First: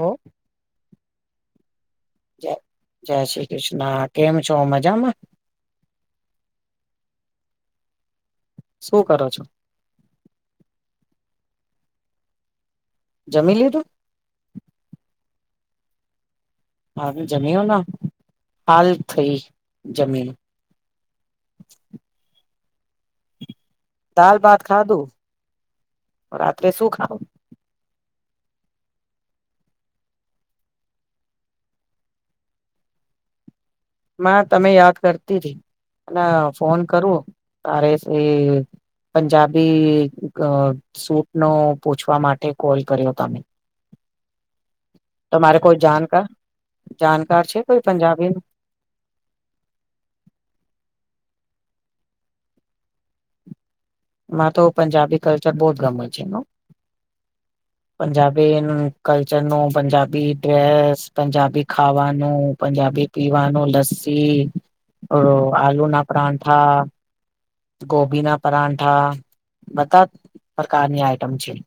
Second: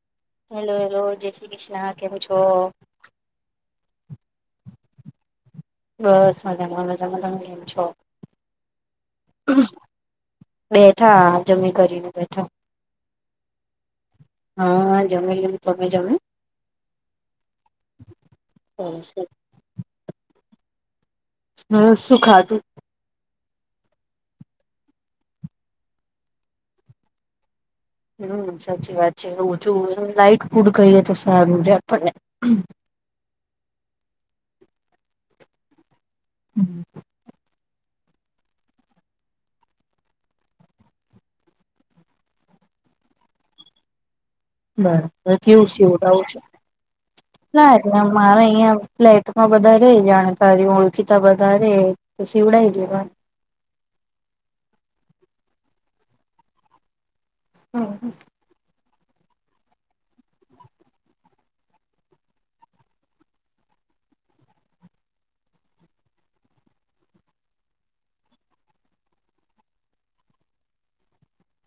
ઓ hello, hello, જય શ્રી કૃષ્ણા કેમ છો? હા કેમ છો, મજામાં? બસ [unintelligible] તમે કેમ છો? શું કરો છો બેઠા જમી કરીને બેઠા જમી લીધું? હા, જમી લીધું અમે, તમે જમી? [unintelligible] જમી આવને [unintelligible] થઈ હમ જમીને હમ્મ, શું ખાધું? દાલ-ભાત ખાધું. શું ખાવ? [unintelligible] હમ્મ સાચી વાત છે. [inaudible] લાઈટ ફુડ ખાઈએ તો સારુ રે આપણ ને. તમને યાદ કરતી હતી, અને ફોન કરું અરે એ પંજાબી સૂટનો પૂછવા માટે કોલ કર્યો તમ? [inaudible] બરાબર કેવું સિવડાવવુ જાણકાર છે.? જાણકાર છે કોઈ ના, પંજાબી મારે અહીંયા ફ્લેટમાં બધા રેય જાણકારી ઓ ઓળખીતા [unintelligible] બધાં રેય તો શીવડાય દેવાનો મને તો પંજાબી કલ્ચર બોવ જ ગમે છે. એનું દેવાનું પંજાબી નું કલ્ચરનું, પંજાબી ડ્રેસ, પંજાબી ખાવાનું, પંજાબી પીવાનું, લસ ઓ, આલુના પરાઠા ગોભીના પરાઠા બધા પ્રકારની આઈટમ છે.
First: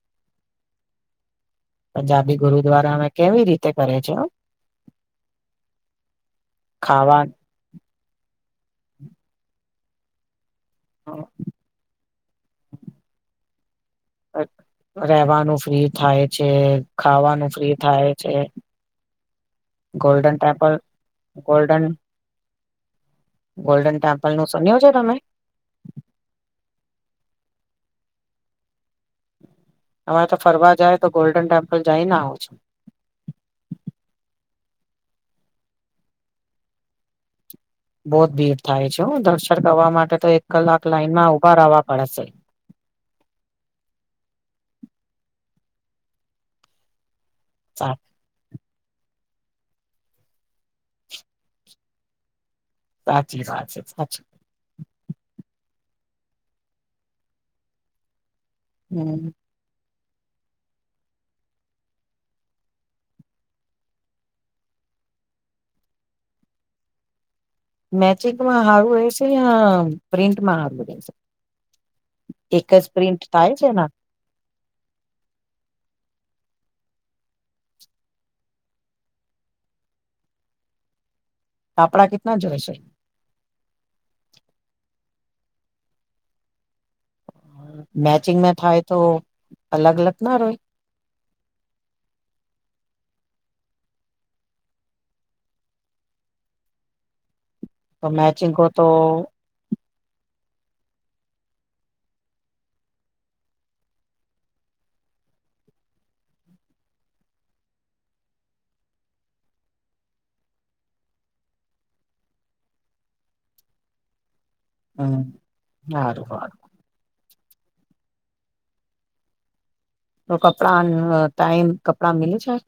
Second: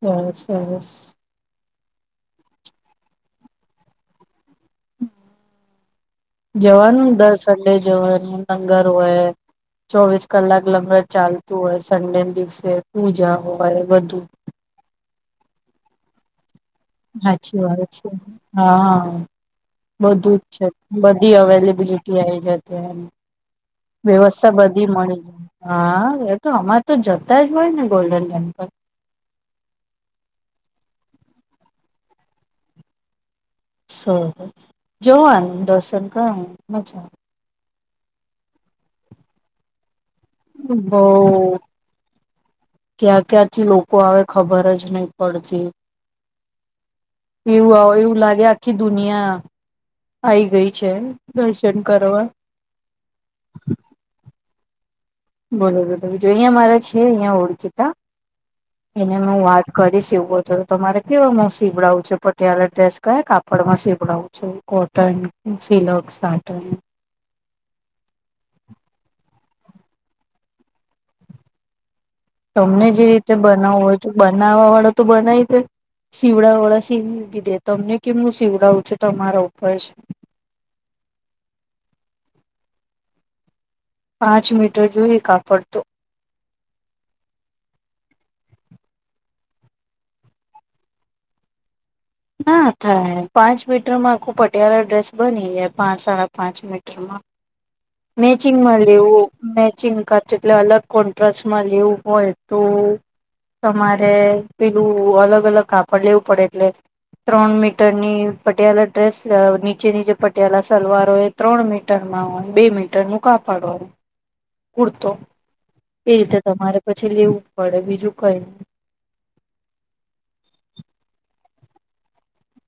બવ, સરસ પંજાબી ગુરુ દ્વારા અમે કેવી રીતે કરે છે.? જવાનું ને, ખાવા દર સન્ડે જવાનું લંગર હોય ચોવીસ કલાક લંગર ચાલતું હોય, સન્ડે ના દિવસે પૂજા હોય બધુ રેવાનું ફ્રી થાય છે. ખાવાનું સાચી ફ્રી વાત છે થાય હા. ગોલ્ડન બધું જ છે, ટેમ્પલ બધી ગોલ્ડન અવેલેબિલિટી આવી જાય. ગોલ્ડન ટેમ્પલ નું વ્યવસ્થા સુન્યું છે બધી તમે મળી જાય, હા એ તો અમાં તો જતાય હોય ને ગોલ્ડન ટેમ્પલ તો ફરવા જાય તો, ગોલ્ડન ટેમ્પલ જઈને આવું છે. હંઅ જોવાનું, દર્શન કરવાના, મજા આવે. ભીડ થાય છે હો દર્શન કરવા માટે. તો એક કલાક બઉ લાઈનમાં ઉભા રહેવા પડશે. ક્યાં ક્યાંથી લોકો આવે ખબર જ નહી પડતી, એવું સા આવે એવું લાગ્યા. આખી દુનિયા આવી ગઈ છે, દર્શન કરવા સાચી સાત છે સાચી બોલો બોલો જો અહિયા મારા છે, અહિયાં ઓળખીતા એને હમ હું વાત કરીશ. એવું હોય તો તમારે કેવામાં સીવડાવું છે, પટિયાલા ડ્રેસ કયા, કાપડ માં સીવડાવું છે કોટન સીલોક સાટ ન [inaudible] મેચિંગમાં હારું રહેશે યા, પ્રિન્ટમાં હારું રહેશે એક જ તમને જે પ્રિન્ટ રીતે થાય છે ને બનાવવું હોય, બનાવા વાળો તો બનાવી દે સીવડા વાળો પશી દીધે તમને કેમું શિવડાવું છે, તમારા ઉપર છે. આપડા કેટલા જોઈશે. પાંચ મીટર જોઈએ કાપડતો. મેચિંગમાં થાય તો, અલગ અલગ ના હોય ના થાય, પાંચ મીટરમાં આખું પટિયાળા ડ્રેસ બની જાય પાંચ સાડા પાંચ મીટરમાં [inaudible] મેચિંગ હો મેચિંગમાં તો લેવું ને ચિંકા એટલે, અલગ કોન્ટ્રામાં લેવું હોય તો તમારે પેલું, અલગ અલગ કાપડ લેવું પડે એટલે ત્રણ મીટરની પટિયાલા ડ્રેસ નીચે ની જેે પટિયાલા સલવાર હોય, એ ત્રણ મીટરમાં હોય બે મીટર નું કાપાડવાનું હોય, કૂરતો હમ એ હારું રીતે હારું તમારે પછી લેવું પડે બીજું કઈ તો કપડા, આમ ટાઈમ કપડા મીલી જાય?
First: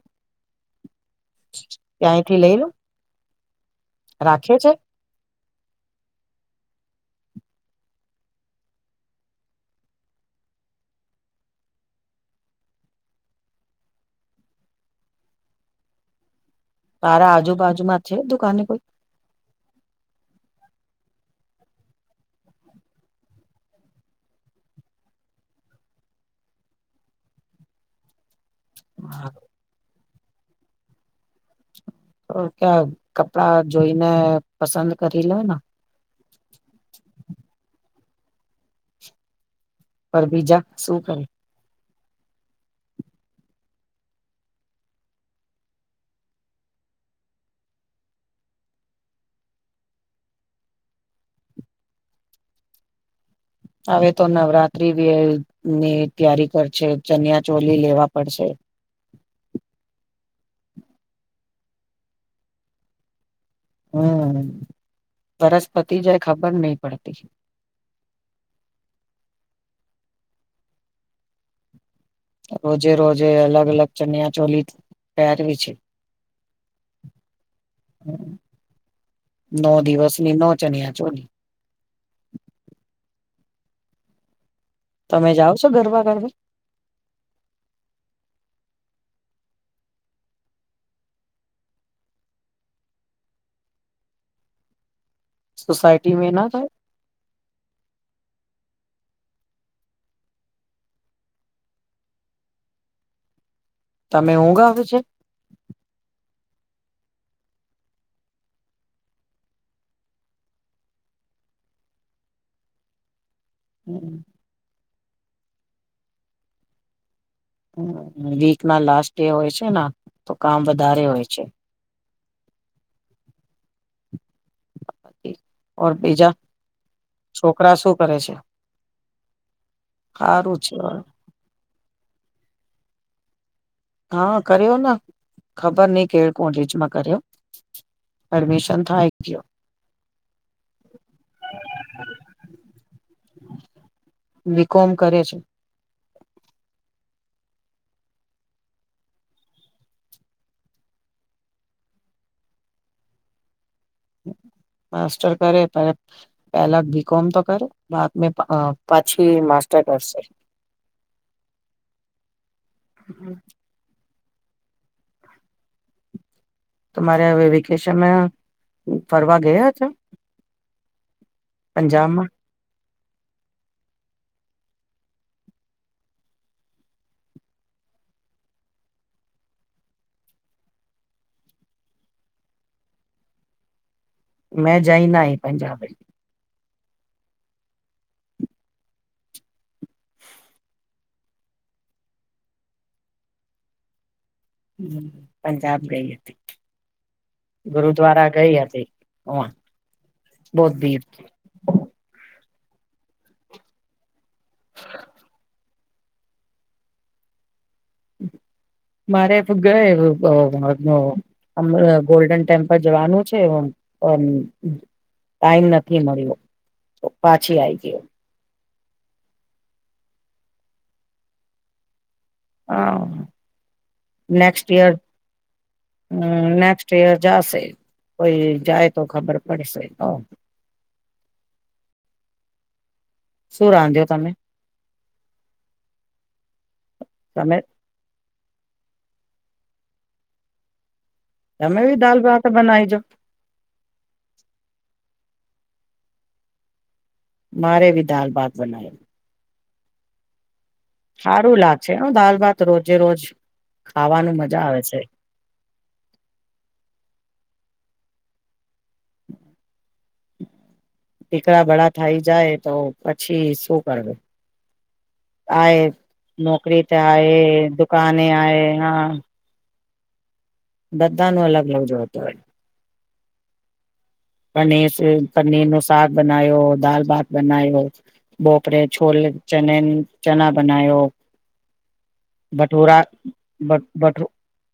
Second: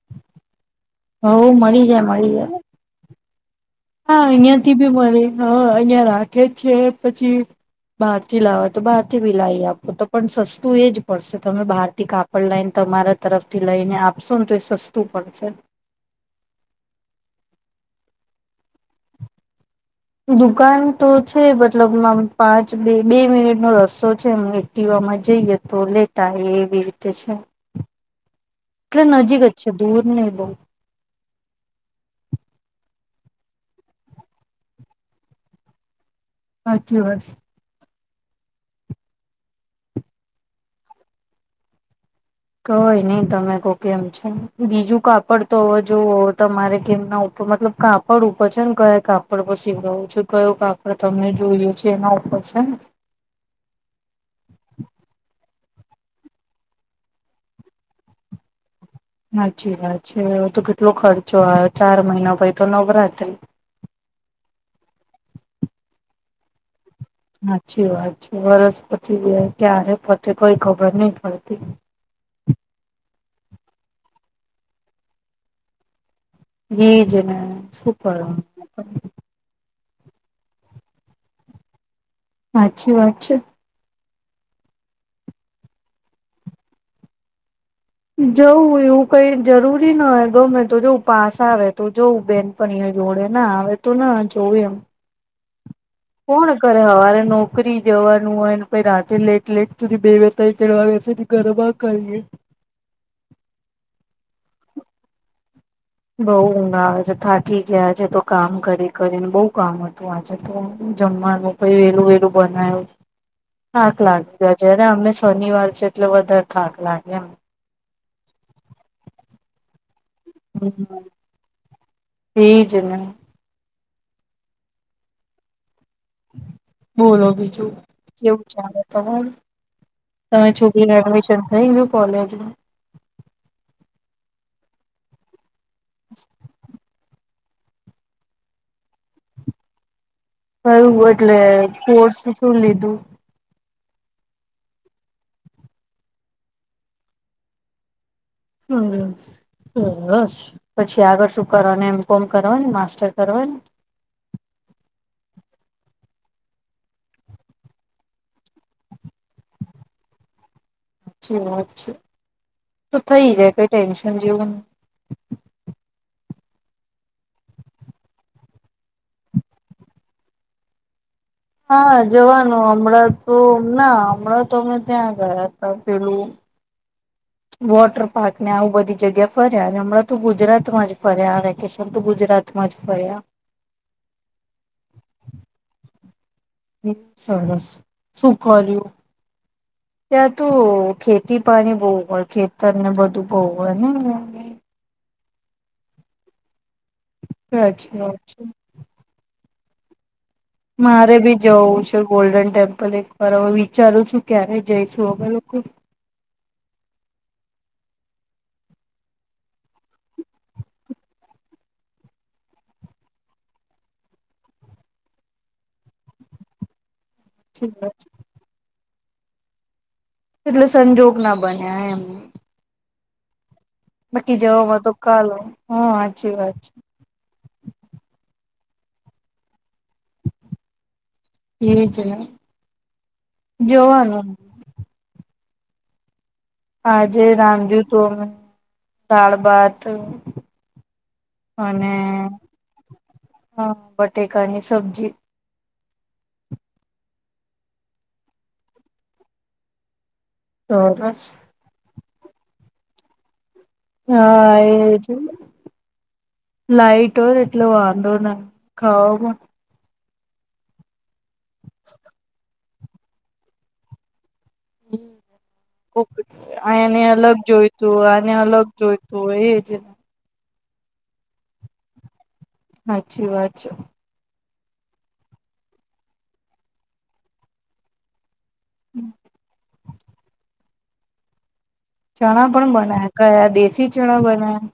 હવ મળી જાય મળી ક્યાંયથી લઈ જાય લું હા અહિયાં થી બી મરી, હ અહિયાં રાખે જ છે પછી બહાર થી લાવા તો બહાર થી બી લઈ આપો તો પણ સસ્તું, એ જ પડશે તમે બહાર થી કાપડ લાઈને ત તમારા તરફથી લઈને આપશોને તો, એ સસ્તું પડશે તારા આજુબાજુમાં છે, દુકાને કોઈ દુકાન તો છે, મતલબ માં પાંચ બે બે મિનિટ નો રસ્તો છે એથી વામાં જઈએ, તો લેતાય એવી રીતે છે. એટલે હા, નજીક જ છે દૂર નઈ બહુ તો ક્યાં, કપડા જોઈને પસંદ કરી લેને હાચી વાત પર બીજા શું કરે કઈ નઈ તમે કો કેમ છે, બીજું કાપડ તો જોઓ તમારે કેમ ના ઉપ તો મતલબ કાપડ ઉપર છે, ને કયા કાપડ સીવડાવું છે, કયો કાપડ તમને જોઈએ છે, એના ઉપર અચ્છા [inaudible] હવે તો નવરાત્રી ની તૈયારી કરશે, ચનિયા ચોલી લેવા પડશે હાચિ વાત છે, તો કેટલો ખર્ચો આવ ચાર મહિના પછ તો નવરાત્રી હમ વરસ્પતિ જાય ખબર નહ હાચી વાત છે, વર્સ પછી ગ ક્યારે કોઈ ખબર નહ પડતી રોજે રોજે, અલગ અલગ, ચણિયા ચોલી પહેરવી છે એજને શુપર ની નો ચણ્યા ચોલી હાચી વાત છે. તમે જાઓ છો, ગરબા ગરબે જવું એવું કઈ જરૂરી ન હોય, ગમે તો જોવું પાસ આવે તો જવું બેન ફણીઈ જોડે ના આવે, તો ના જોવું એમ સોસાયટી મે ના કોણ થાય કરે? હવારે નોકરી જવાનું હોય. પછી રાતેે લેટ લેટ સુધી બે વતા ત્રણ વાગ્યાં સુધી ગરબા કરીએ. તમે ઊંઘ ગાવ છે.? બઉ ઊંઘ આવે છે. થાકી ગયા છેે. તો કામ કરી કરીને બઉ કામ હતું. આજે તો, જમવાનું પૈ વેલું વેલું બનાયું. થાક લાગ છે, જ્યારે અમે શનિવાર છે, એટલે વધારે થાક લાગે એમ, વીક ના લાસ્ટ ડે હોય છે ના, તો કામ વધારે હોય છે. એ જ ને હ [inaudible] બોલો બીજું શું કરે છે કેવું ચાલે તમારે.? તમે સારું છે છોકરીને એડમિશન થઈ ગયું કોલેજમાં? હા કર્યો ને ખબર નહ કે, કોઈ કોલેજમાં કર્યો. પરમીશન થા એક કયો.. કયું એટલે કોર્સ શું લીધું.? બી કોમ કરે છે. હમ બસ પછી આગળ શું કરવાનું,? એમ કોમ કરવાની, માસ્ટર કરવાની,? હ [inaudible] માસ્ટર કરે, પેલા બી કોમ તો કરે, બાદ મે પછી તે કરશે. અચ્છા અછા, તો થઈ જાય કોઈ ટન્શન સમજી [unintelligible] તમારે હવે વેકેશનમાં ફરવા ગયા છો? હા જવાનું હમણાં! તો ના હમણાં તો, અમે ત્યાં ગયા હતા પેલું હ [inaudible] વોટર પાર્ક ને, આવું બધી જગ્યા ફર્યા. અને હમણાં તો ગુજરાત માં જ ફર્યા, આ વેકેશન તો ગુજરાત મસ્ત ફર્યા. હ [inaudible] સરસ સુ ખવા્યું? ત્યાં તો ખેતી પાણી બવ હોય, ખેતર ને બધું બહુ હોય ને ત્યા. પંજાબ ગઈ હતી, સાચી વાત ગુરુદ્વારા છે ગઈ હતી, હ [inaudible] મારે બી જવું છે. ગોલ્ડન ટેમ્પલ એક વાર હવે વિચારું છું. ક્યારે જઈશું હવે લોકો? હ [inaudible] મારે ગયા [inaudible] ગોલ્ડન ટેમ્પલ જવાનું છે. ટાઈમ નથી મળ્યો, તો પાછી આઈ ગયો એટલે એટલે સંજોગ ના બન્યા એમને? હા નેક્સ્ટ જવામાં તો ઇયર કાલે હા હ સાચી વાત નેક્સ્ટ ઇયર જાશે. કોઈ જાય તો ખબર પડશે તો એ છે. શું રાંધ્યો જવાનું તમે? આજે તમે રામજું તો દાળ, ભાત, તમે અને બી દાલ ભાત બનાવીજો હ બટેકાની સબ્જી. મારે બી દાલ, ભાત બનાયો. હસ સારું [inaudible] લાગશે દાલ, ભાત રોજે રોજ, ખાવાનું હા, મજા આવે છે એજ લાઈટ હોય ને લો આંધો ના ખાઓ મા દીકરા ભળ થઇ જાય, તો પછી શું કરવું હમ કો નોકરી આને અલગ થાય જોઈતું, દુકાને આને અલગ આય હા જોઈતું હોય એજ બધા નું અલગ, અલગ જોતો હોય હાચી વાત છે. પનીર, પનીર નો શક બનાવ્યો, દાલ ભાત બનાયો બોપરે છોલે, ચને ચણા બનાયો ચણા પણ બનાયા કયા, દેશી ચણા બનાયા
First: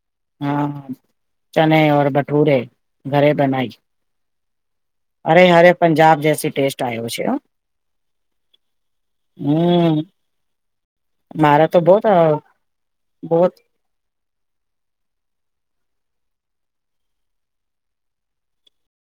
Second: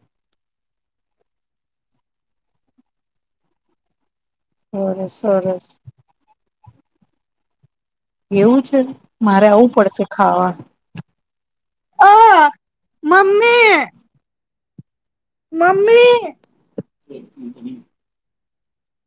હા, ચને ભઠૂરે ઘરે બનાઈ સરસ અરે, સરસ અરે પંજાબ જેસી ટેસ્ટ આવ્યો છે એવું છે, મારે આવું હમ પડશે ખાવા તો બહત અ હ બહત મમી